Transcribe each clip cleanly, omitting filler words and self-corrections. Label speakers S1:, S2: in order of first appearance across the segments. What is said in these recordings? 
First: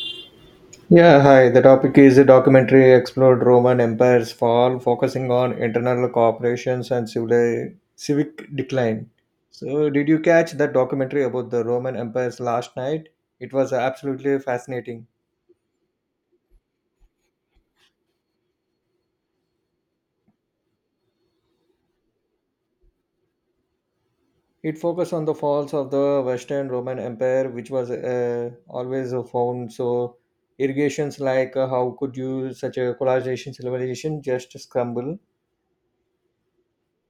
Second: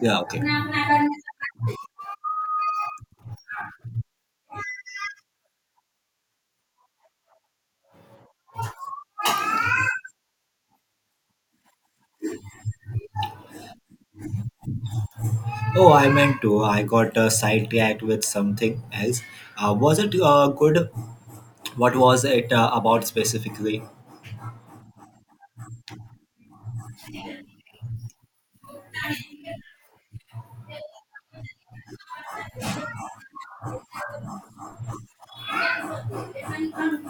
S1: Yeah, okay.
S2: Yeah, hi. The topic is the documentary explored Roman Empire's fall, focusing on internal cooperations and civil civic decline. So, did you catch that documentary about the Roman Empire's last night? It was absolutely fascinating.
S1: Oh, I meant to. I got sidetracked with something else. Was it good? What was it about specifically?
S2: It focused on the falls of the Western Roman Empire, which was always found so irrigations like how could you such a colonization civilization just crumble.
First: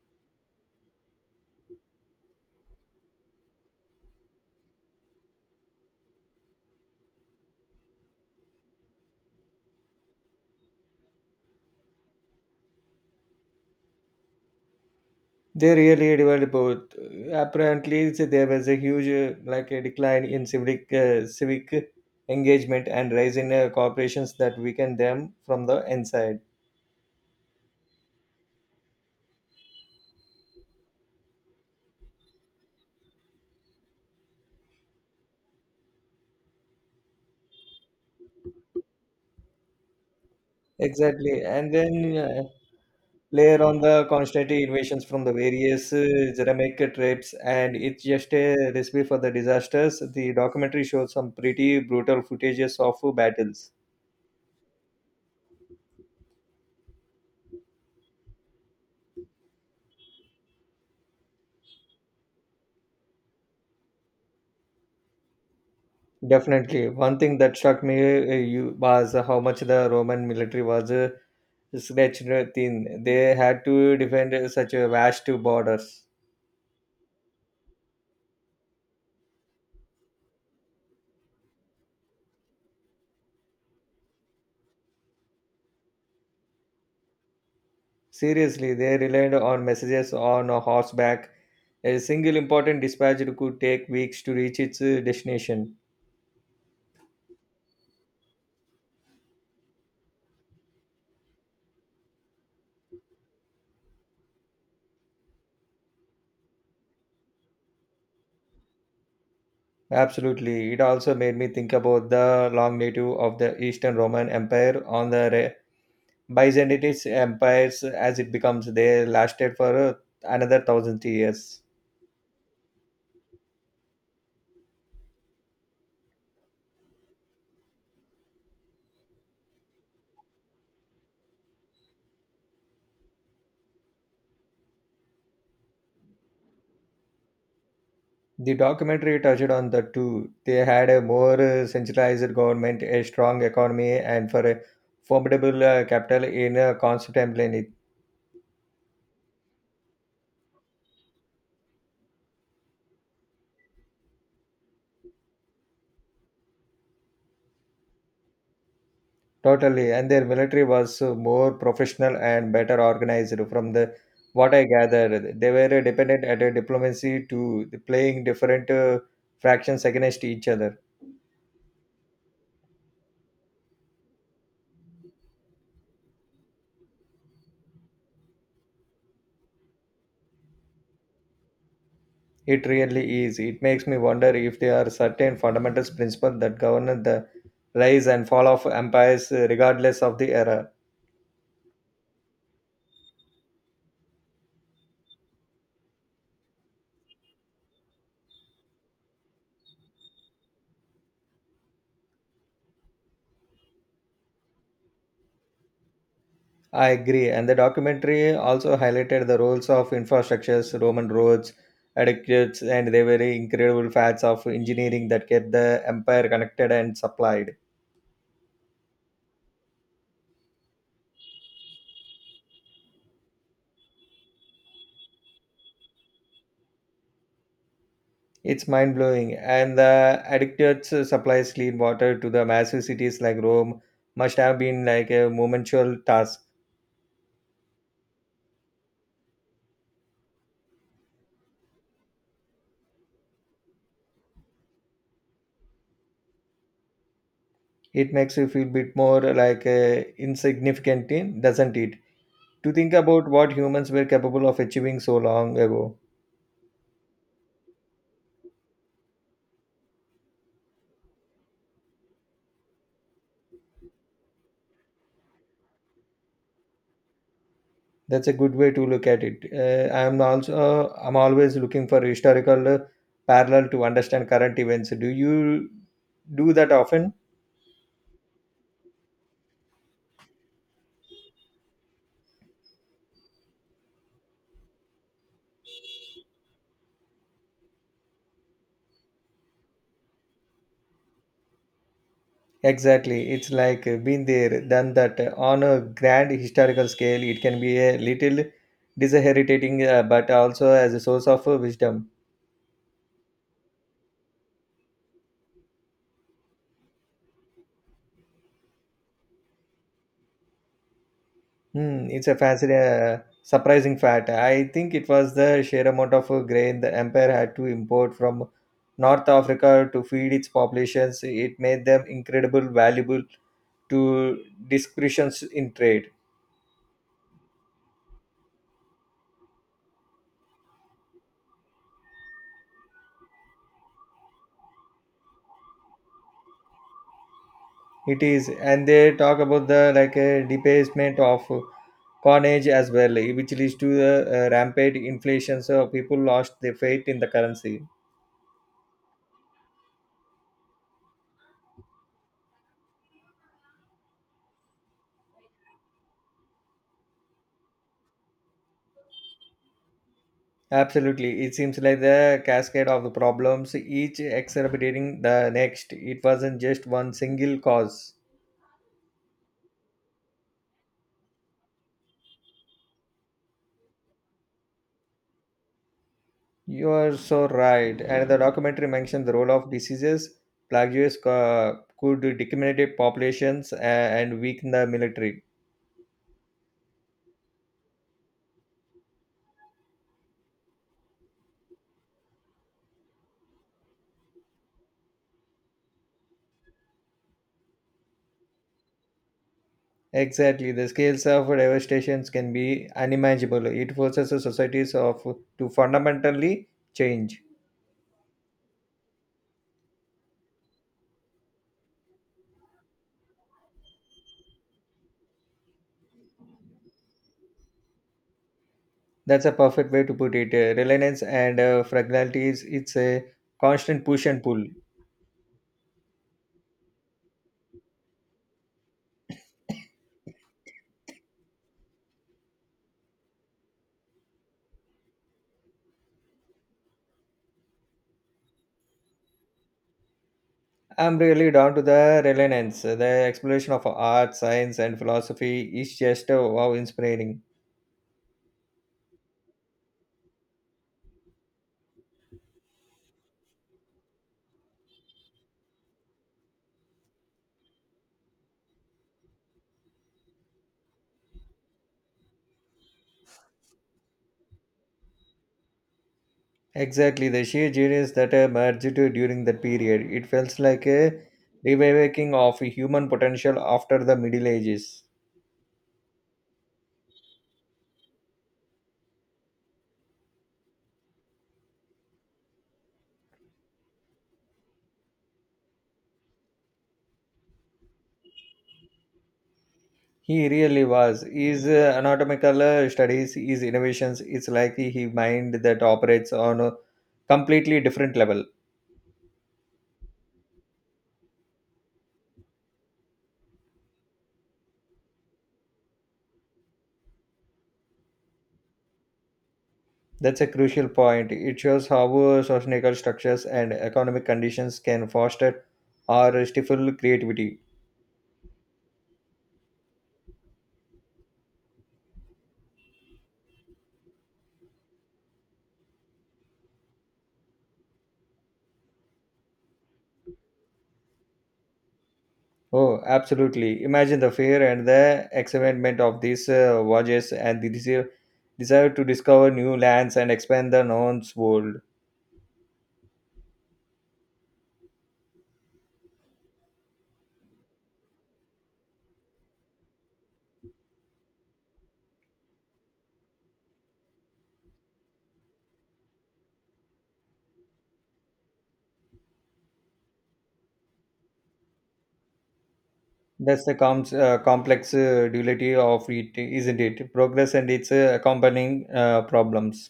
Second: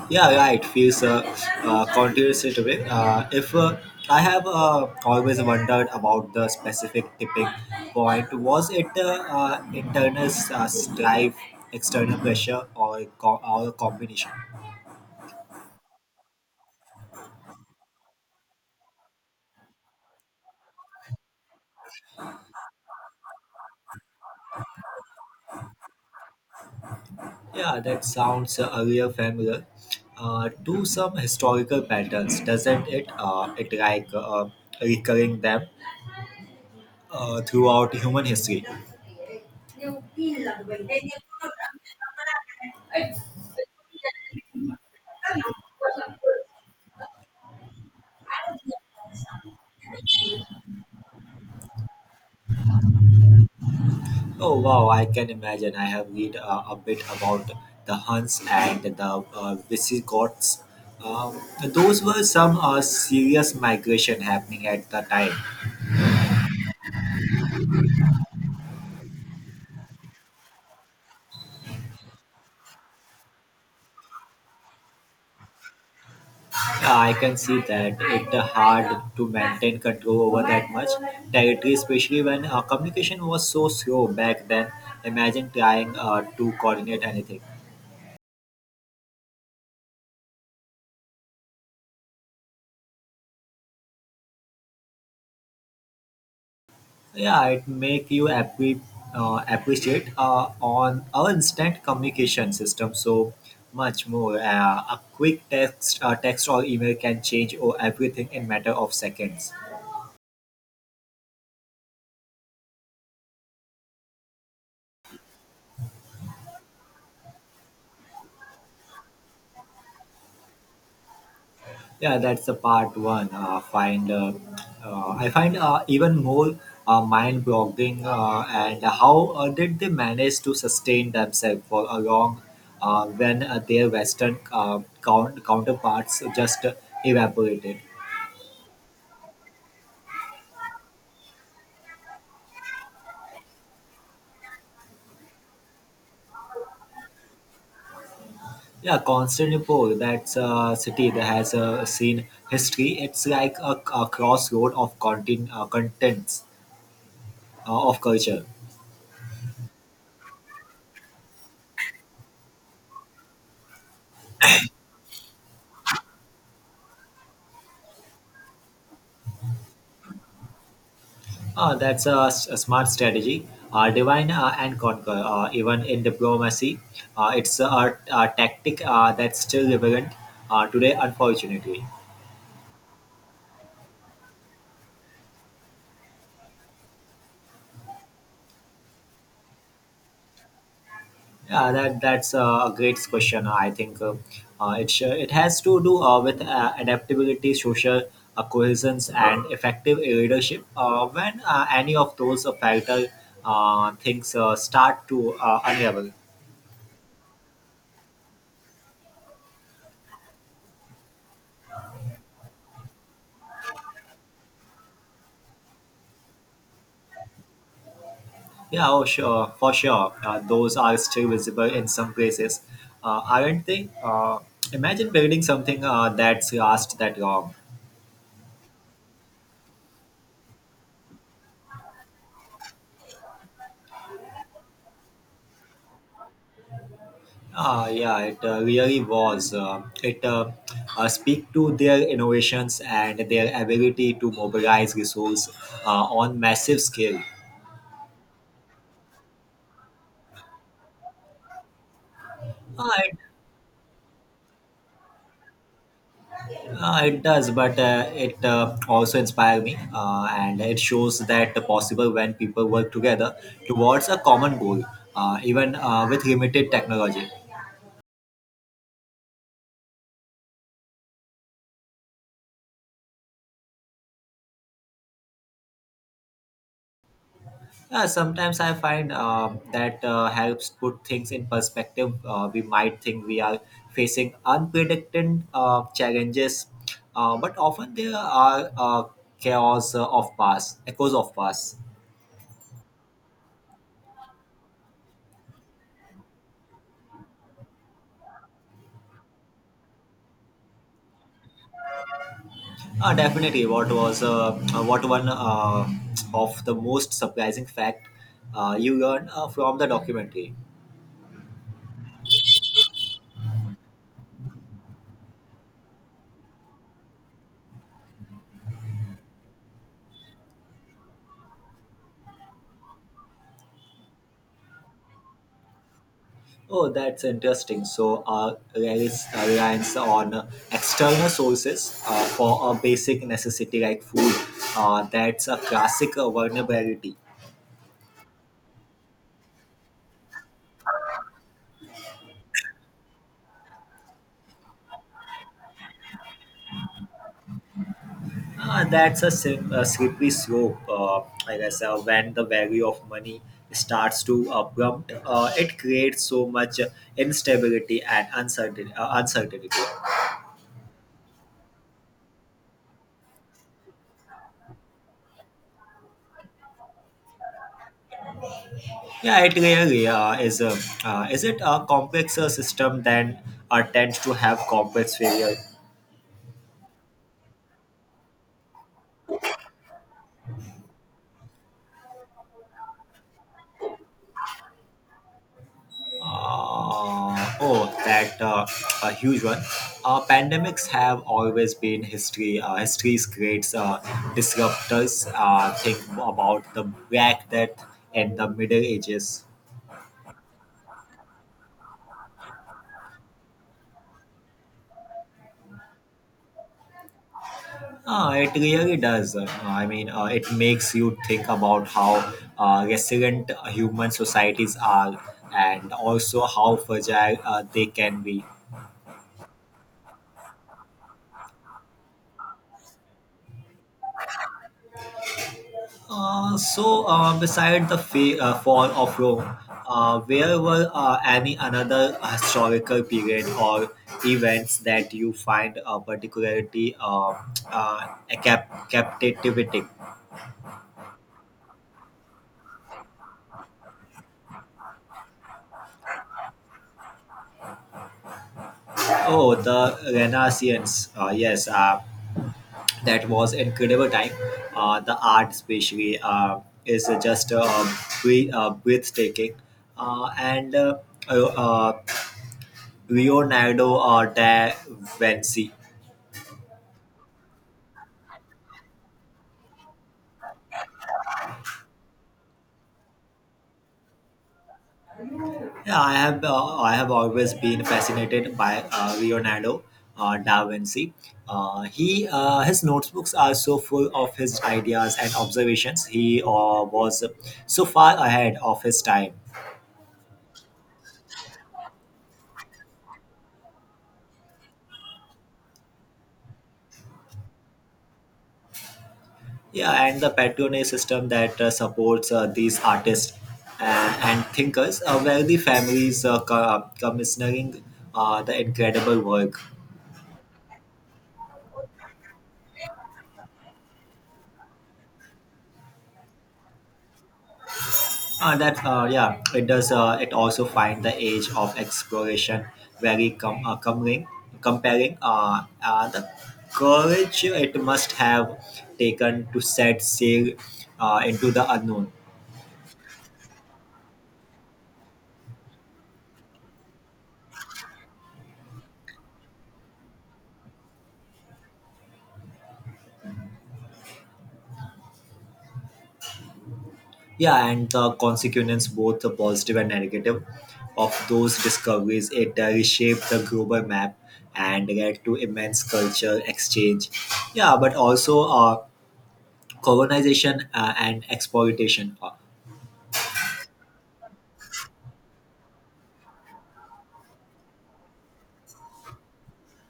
S1: Yeah, yeah, it feels continuous in a way. If I have always wondered about the specific tipping point, was it internal strife, external pressure, or a combination?
S2: They really developed both. Apparently, so there was a huge like a decline in civic civic engagement and rise in corporations that weaken them from the inside.
S1: Yeah, that sounds real familiar to some historical patterns, doesn't it? It like recurring them throughout human history.
S2: Exactly, and then layer on the constant invasions from the various ceramic tribes, and it's just a recipe for the disasters. The documentary showed some pretty brutal footages of battles.
S1: Oh wow, I can imagine. I have read a bit about the Huns and the Visigoths. Those were some serious migration happening at the time.
S2: Definitely, one thing that struck me you, was how much the Roman military was stretched thin. They had to defend such a vast borders.
S1: I can see that it's hard to maintain control over that much territory, especially when communication was so slow back then. Imagine trying to coordinate anything.
S2: Seriously, they relied on messages on horseback. A single important dispatch could take weeks to reach its destination.
S1: Yeah, it make you appreciate on our instant communication system so much more. A quick text or email can change or everything in matter of seconds.
S2: Absolutely. It also made me think about the long native of the Eastern Roman Empire on the Byzantine empires as it becomes. They lasted for another thousand years.
S1: Yeah, that's the part one. Find I find even more mind-boggling and how did they manage to sustain themselves for a long when their Western counterparts just evaporated?
S2: The documentary touched on the two. They had a more centralized government, a strong economy, and for a formidable capital in Constantinople.
S1: Yeah, Constantinople, that's a city that has seen history. It's like a crossroad of contents of culture.
S2: Totally, and their military was more professional and better organized. From the what I gathered, they were dependent at a diplomacy to playing different fractions against each other.
S1: That's a smart strategy. Divine and conquer, even in diplomacy, it's a tactic that's still relevant today, unfortunately.
S2: It really is. It makes me wonder if there are certain fundamental principles that govern the rise and fall of empires, regardless of the era.
S1: Yeah, that's a great question. I think it has to do with adaptability, social cohesion, and effective leadership. When any of those factor things start to unravel.
S2: I agree. And the documentary also highlighted the roles of infrastructures, Roman roads, aqueducts, and the very incredible facts of engineering that kept the empire connected and supplied.
S1: Yeah, oh sure, for sure. Those are still visible in some places, aren't they? Imagine building something that's last that long.
S2: It's mind blowing. And the aqueducts supplies clean water to the massive cities like Rome must have been like a momentous task.
S1: Ah, yeah, it really was. It speak to their innovations and their ability to mobilize resources on massive scale.
S2: It makes you feel bit more like insignificant, doesn't it? To
S1: Uh,
S2: think about what humans were capable of achieving so long ago.
S1: It does, but it also inspires me, and it shows that the possible when people work together towards a common goal, even with limited technology.
S2: That's a good way to look at it. I'm always looking for historical parallel to understand current events. Do you do that often?
S1: Sometimes I find that helps put things in perspective. We might think we are facing unpredicted challenges, but often there are chaos of past, echoes of past.
S2: Exactly. It's like been there, done that. On a grand historical scale, it can be a little disheartening, but also as a source of wisdom.
S1: Definitely, what one of the most surprising fact you learned from the documentary?
S2: Hmm, it's a fascinating, surprising fact. I think it was the sheer amount of grain the empire had to import from North Africa to feed its populations. It made them incredible valuable to discretions in trade.
S1: Oh, that's interesting. So, there is a reliance on external sources for a basic necessity like food. That's a classic vulnerability.
S2: It is, and they talk about the like debasement of coinage as well, which leads to the rampant inflation. So people lost their faith in the currency.
S1: That's a slippery slope, like I guess. When the value of money starts to abrupt, it creates so much instability and uncertainty.
S2: Absolutely. It seems like the cascade of the problems, each exacerbating the next. It wasn't just one single cause.
S1: Yeah, it really is. Is it a complexer system than tends to have complex failure?
S2: You are so right. And the documentary mentioned the role of diseases. Plagues could decimate populations and weaken the military.
S1: Oh, that a huge one. Pandemics have always been history. History's great disruptors. Think about the Black Death and the Middle Ages.
S2: Exactly. The scales of devastations can be unimaginable. It forces the societies of to fundamentally change.
S1: It really does. I mean, it makes you think about how resilient human societies are, and also how fragile they can be.
S2: That's a perfect way to put it. Reliance and fragility is it's a constant push and pull.
S1: So, beside the fall of Rome, where were any another historical period or events that you find particularly uh, captivating?
S2: I'm really down to the relevance. The exploration of art, science, and philosophy is just wow inspiring.
S1: Oh, the Renaissance. Yes, that was incredible time. The art, especially, is just breathtaking. And uh, uh, Leonardo da Vinci.
S2: Exactly, the sheer genius that emerged during that period. It feels like a reawakening of human potential after the Middle Ages.
S1: Yeah, I have always been fascinated by Leonardo da Vinci. He His notebooks are so full of his ideas and observations. He was so far ahead of his time.
S2: He really was. His anatomical studies, his innovations, it's like he mind that operates on a completely different level.
S1: Yeah, and the patronage system that supports these artists and thinkers, where the families commissioning the incredible work.
S2: That's a crucial point. It shows how societal structures and economic conditions can foster or stifle creativity.
S1: That Yeah. It does. It also find the age of exploration very comparing the courage it must have taken to set sail into the unknown.
S2: Oh, absolutely. Imagine the fear and the excitement of these voyages and the desire to discover new lands and expand the known world.
S1: Yeah, and the consequence, both the positive and negative, of those discoveries, it reshaped the global map and led to immense cultural exchange. Yeah, but also colonization and exploitation.
S2: That's the complex duality of it, isn't it? Progress and its accompanying problems.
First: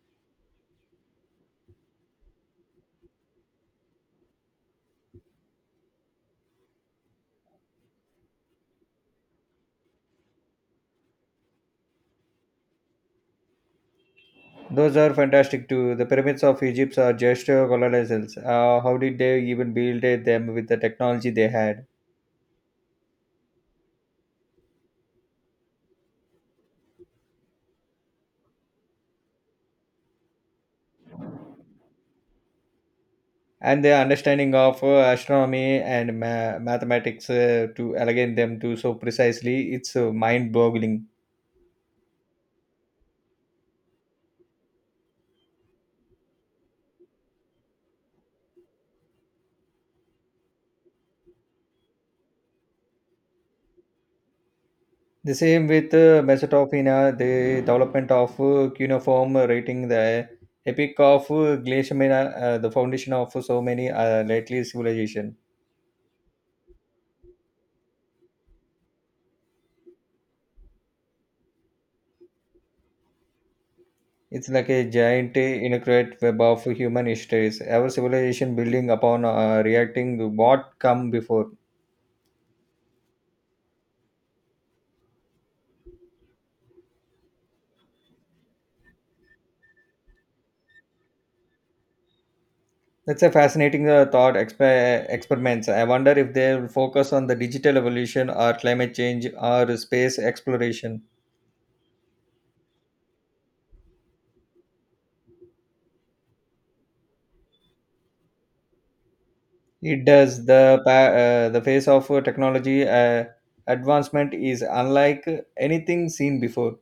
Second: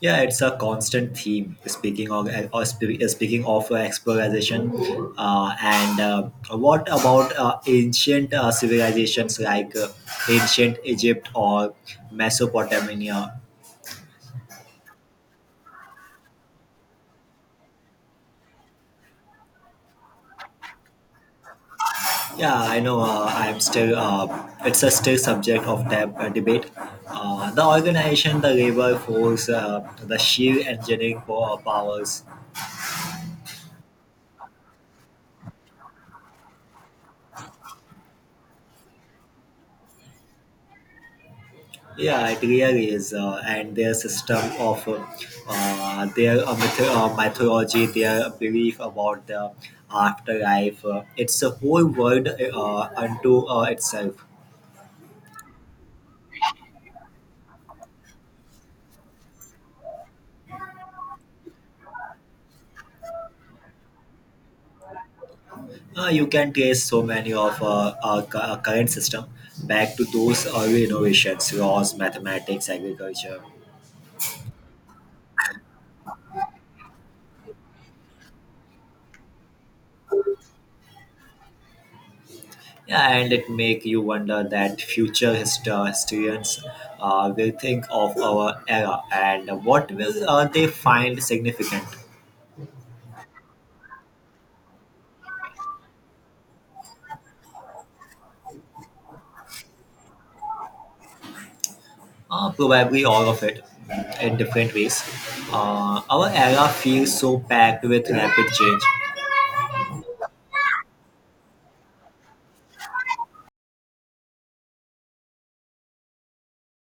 S1: Yeah, it's a constant theme. Speaking of exploration, and what about ancient civilizations like ancient Egypt or Mesopotamia?
S2: Those are fantastic too. The pyramids of Egypt are just colossals. How did they even build them with the technology they had?
S1: Yeah, I know. I'm still. It's a still subject of debate. The organization, the labor force, the sheer engineering powers.
S2: And their understanding of astronomy and mathematics to align them to so precisely, it's mind boggling.
S1: Yeah, it really is, and their system of their mythology, their belief about the afterlife. It's a whole world unto itself.
S2: The same with Mesopotamia, the development of cuneiform writing, the epic of Glaciamina, the foundation of so many lately civilization.
S1: You can trace so many of our current system back to those early innovations, laws, mathematics, agriculture.
S2: It's like a giant, intricate web of human histories. Our civilization building upon reacting to what come before.
S1: Yeah, and it make you wonder that future historians will think of our era and what will they find significant.
S2: That's a fascinating thought experiments. I wonder if they will focus on the digital evolution or climate change or space exploration.
S1: Probably all of it in different ways. Our era feels so packed with rapid change.
S2: It does the the face of technology advancement is unlike anything seen before.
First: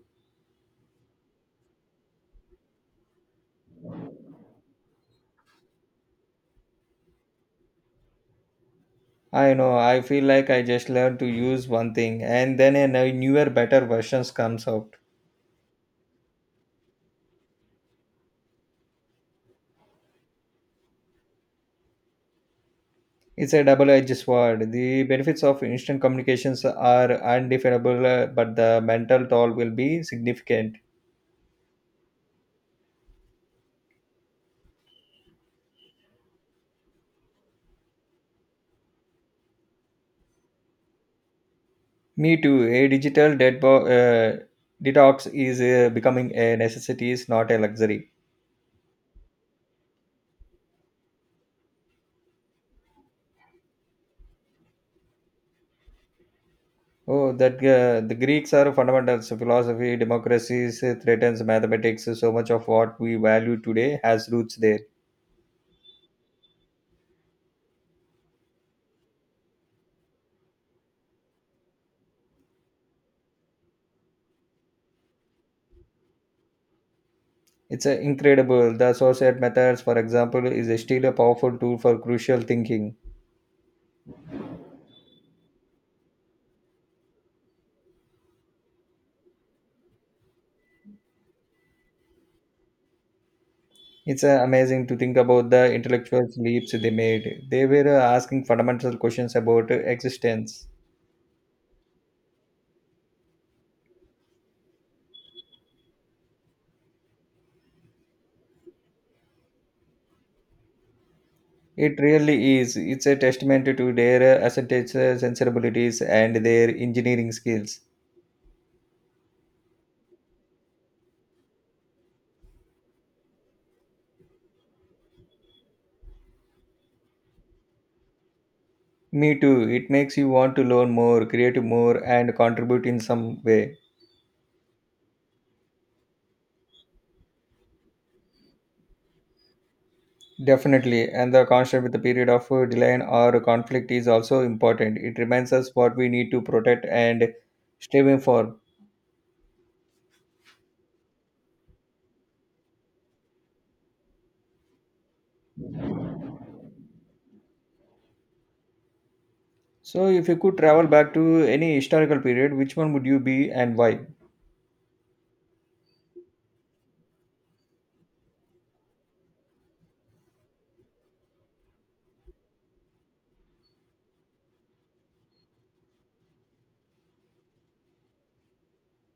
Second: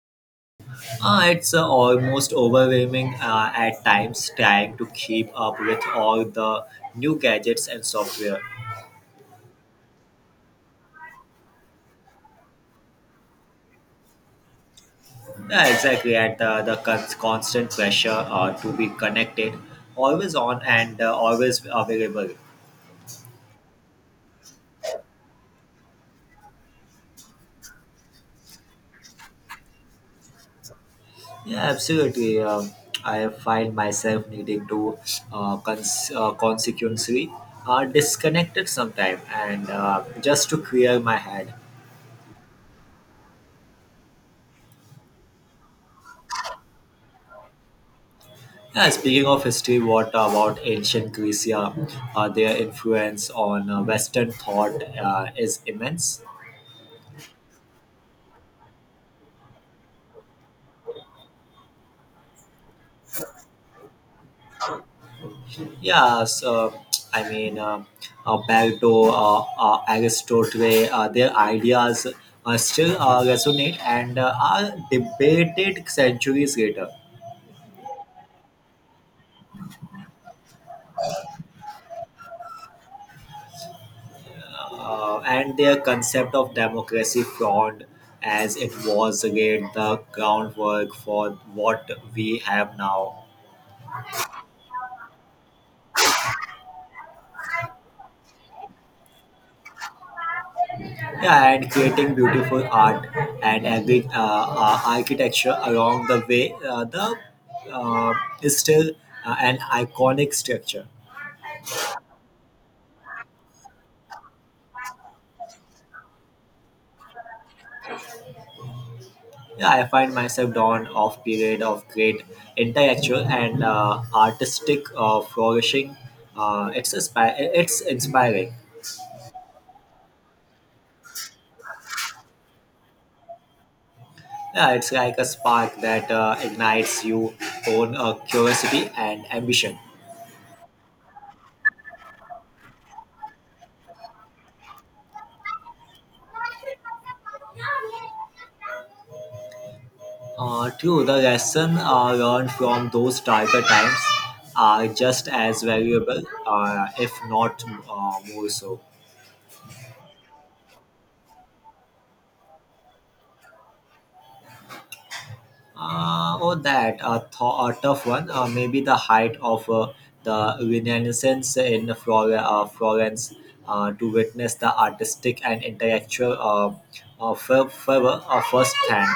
S1: It's almost overwhelming at times trying to keep up with all the new gadgets and software.
S2: I know. I feel like I just learned to use one thing, and then a newer, better versions comes out.
S1: Yeah, exactly. And the constant pressure to be connected, always on and always available.
S2: It's a double-edged sword. The benefits of instant communications are undefinable, but the mental toll will be significant.
S1: Yeah, absolutely. I have find myself needing to consequently disconnected sometime and just to clear my head.
S2: Me too. A digital detox is becoming a necessity, it's not a luxury.
S1: Yeah, speaking of history, what about ancient Greece? Yeah, their influence on Western thought is immense.
S2: Oh, that the Greeks are fundamentals. Philosophy, democracies, threatens mathematics. So much of what we value today has roots there.
S1: Yeah, so I mean, Plato, Aristotle, their ideas still resonate and are debated centuries later.
S2: It's incredible. The associate methods, for example, is still a powerful tool for crucial thinking.
S1: And their concept of democracy fraud as it was laid the groundwork for what we have now.
S2: It's amazing to think about the intellectual leaps they made. They were asking fundamental questions about existence.
S1: Yeah, and creating beautiful art and architecture along the way. The uh, is still an iconic structure.
S2: It really is. It's a testament to their aesthetic sensibilities and their engineering skills.
S1: Yeah, I find myself drawn off period of great intellectual and artistic flourishing. uh, it's, inspi- it's inspiring.
S2: Me too. It makes you want to learn more, create more, and contribute in some way.
S1: Yeah, it's like a spark that ignites your own curiosity and ambition.
S2: Definitely. And the constant with the period of delay or conflict is also important. It reminds us what we need to protect and strive for.
S1: True, the lesson learned from those darker times are just as valuable, if not more so.
S2: So, if you could travel back to any historical period, which one would you be and why?
S1: Oh, a tough one. Maybe the height of the Renaissance in Florence to witness the artistic and intellectual fervor firsthand.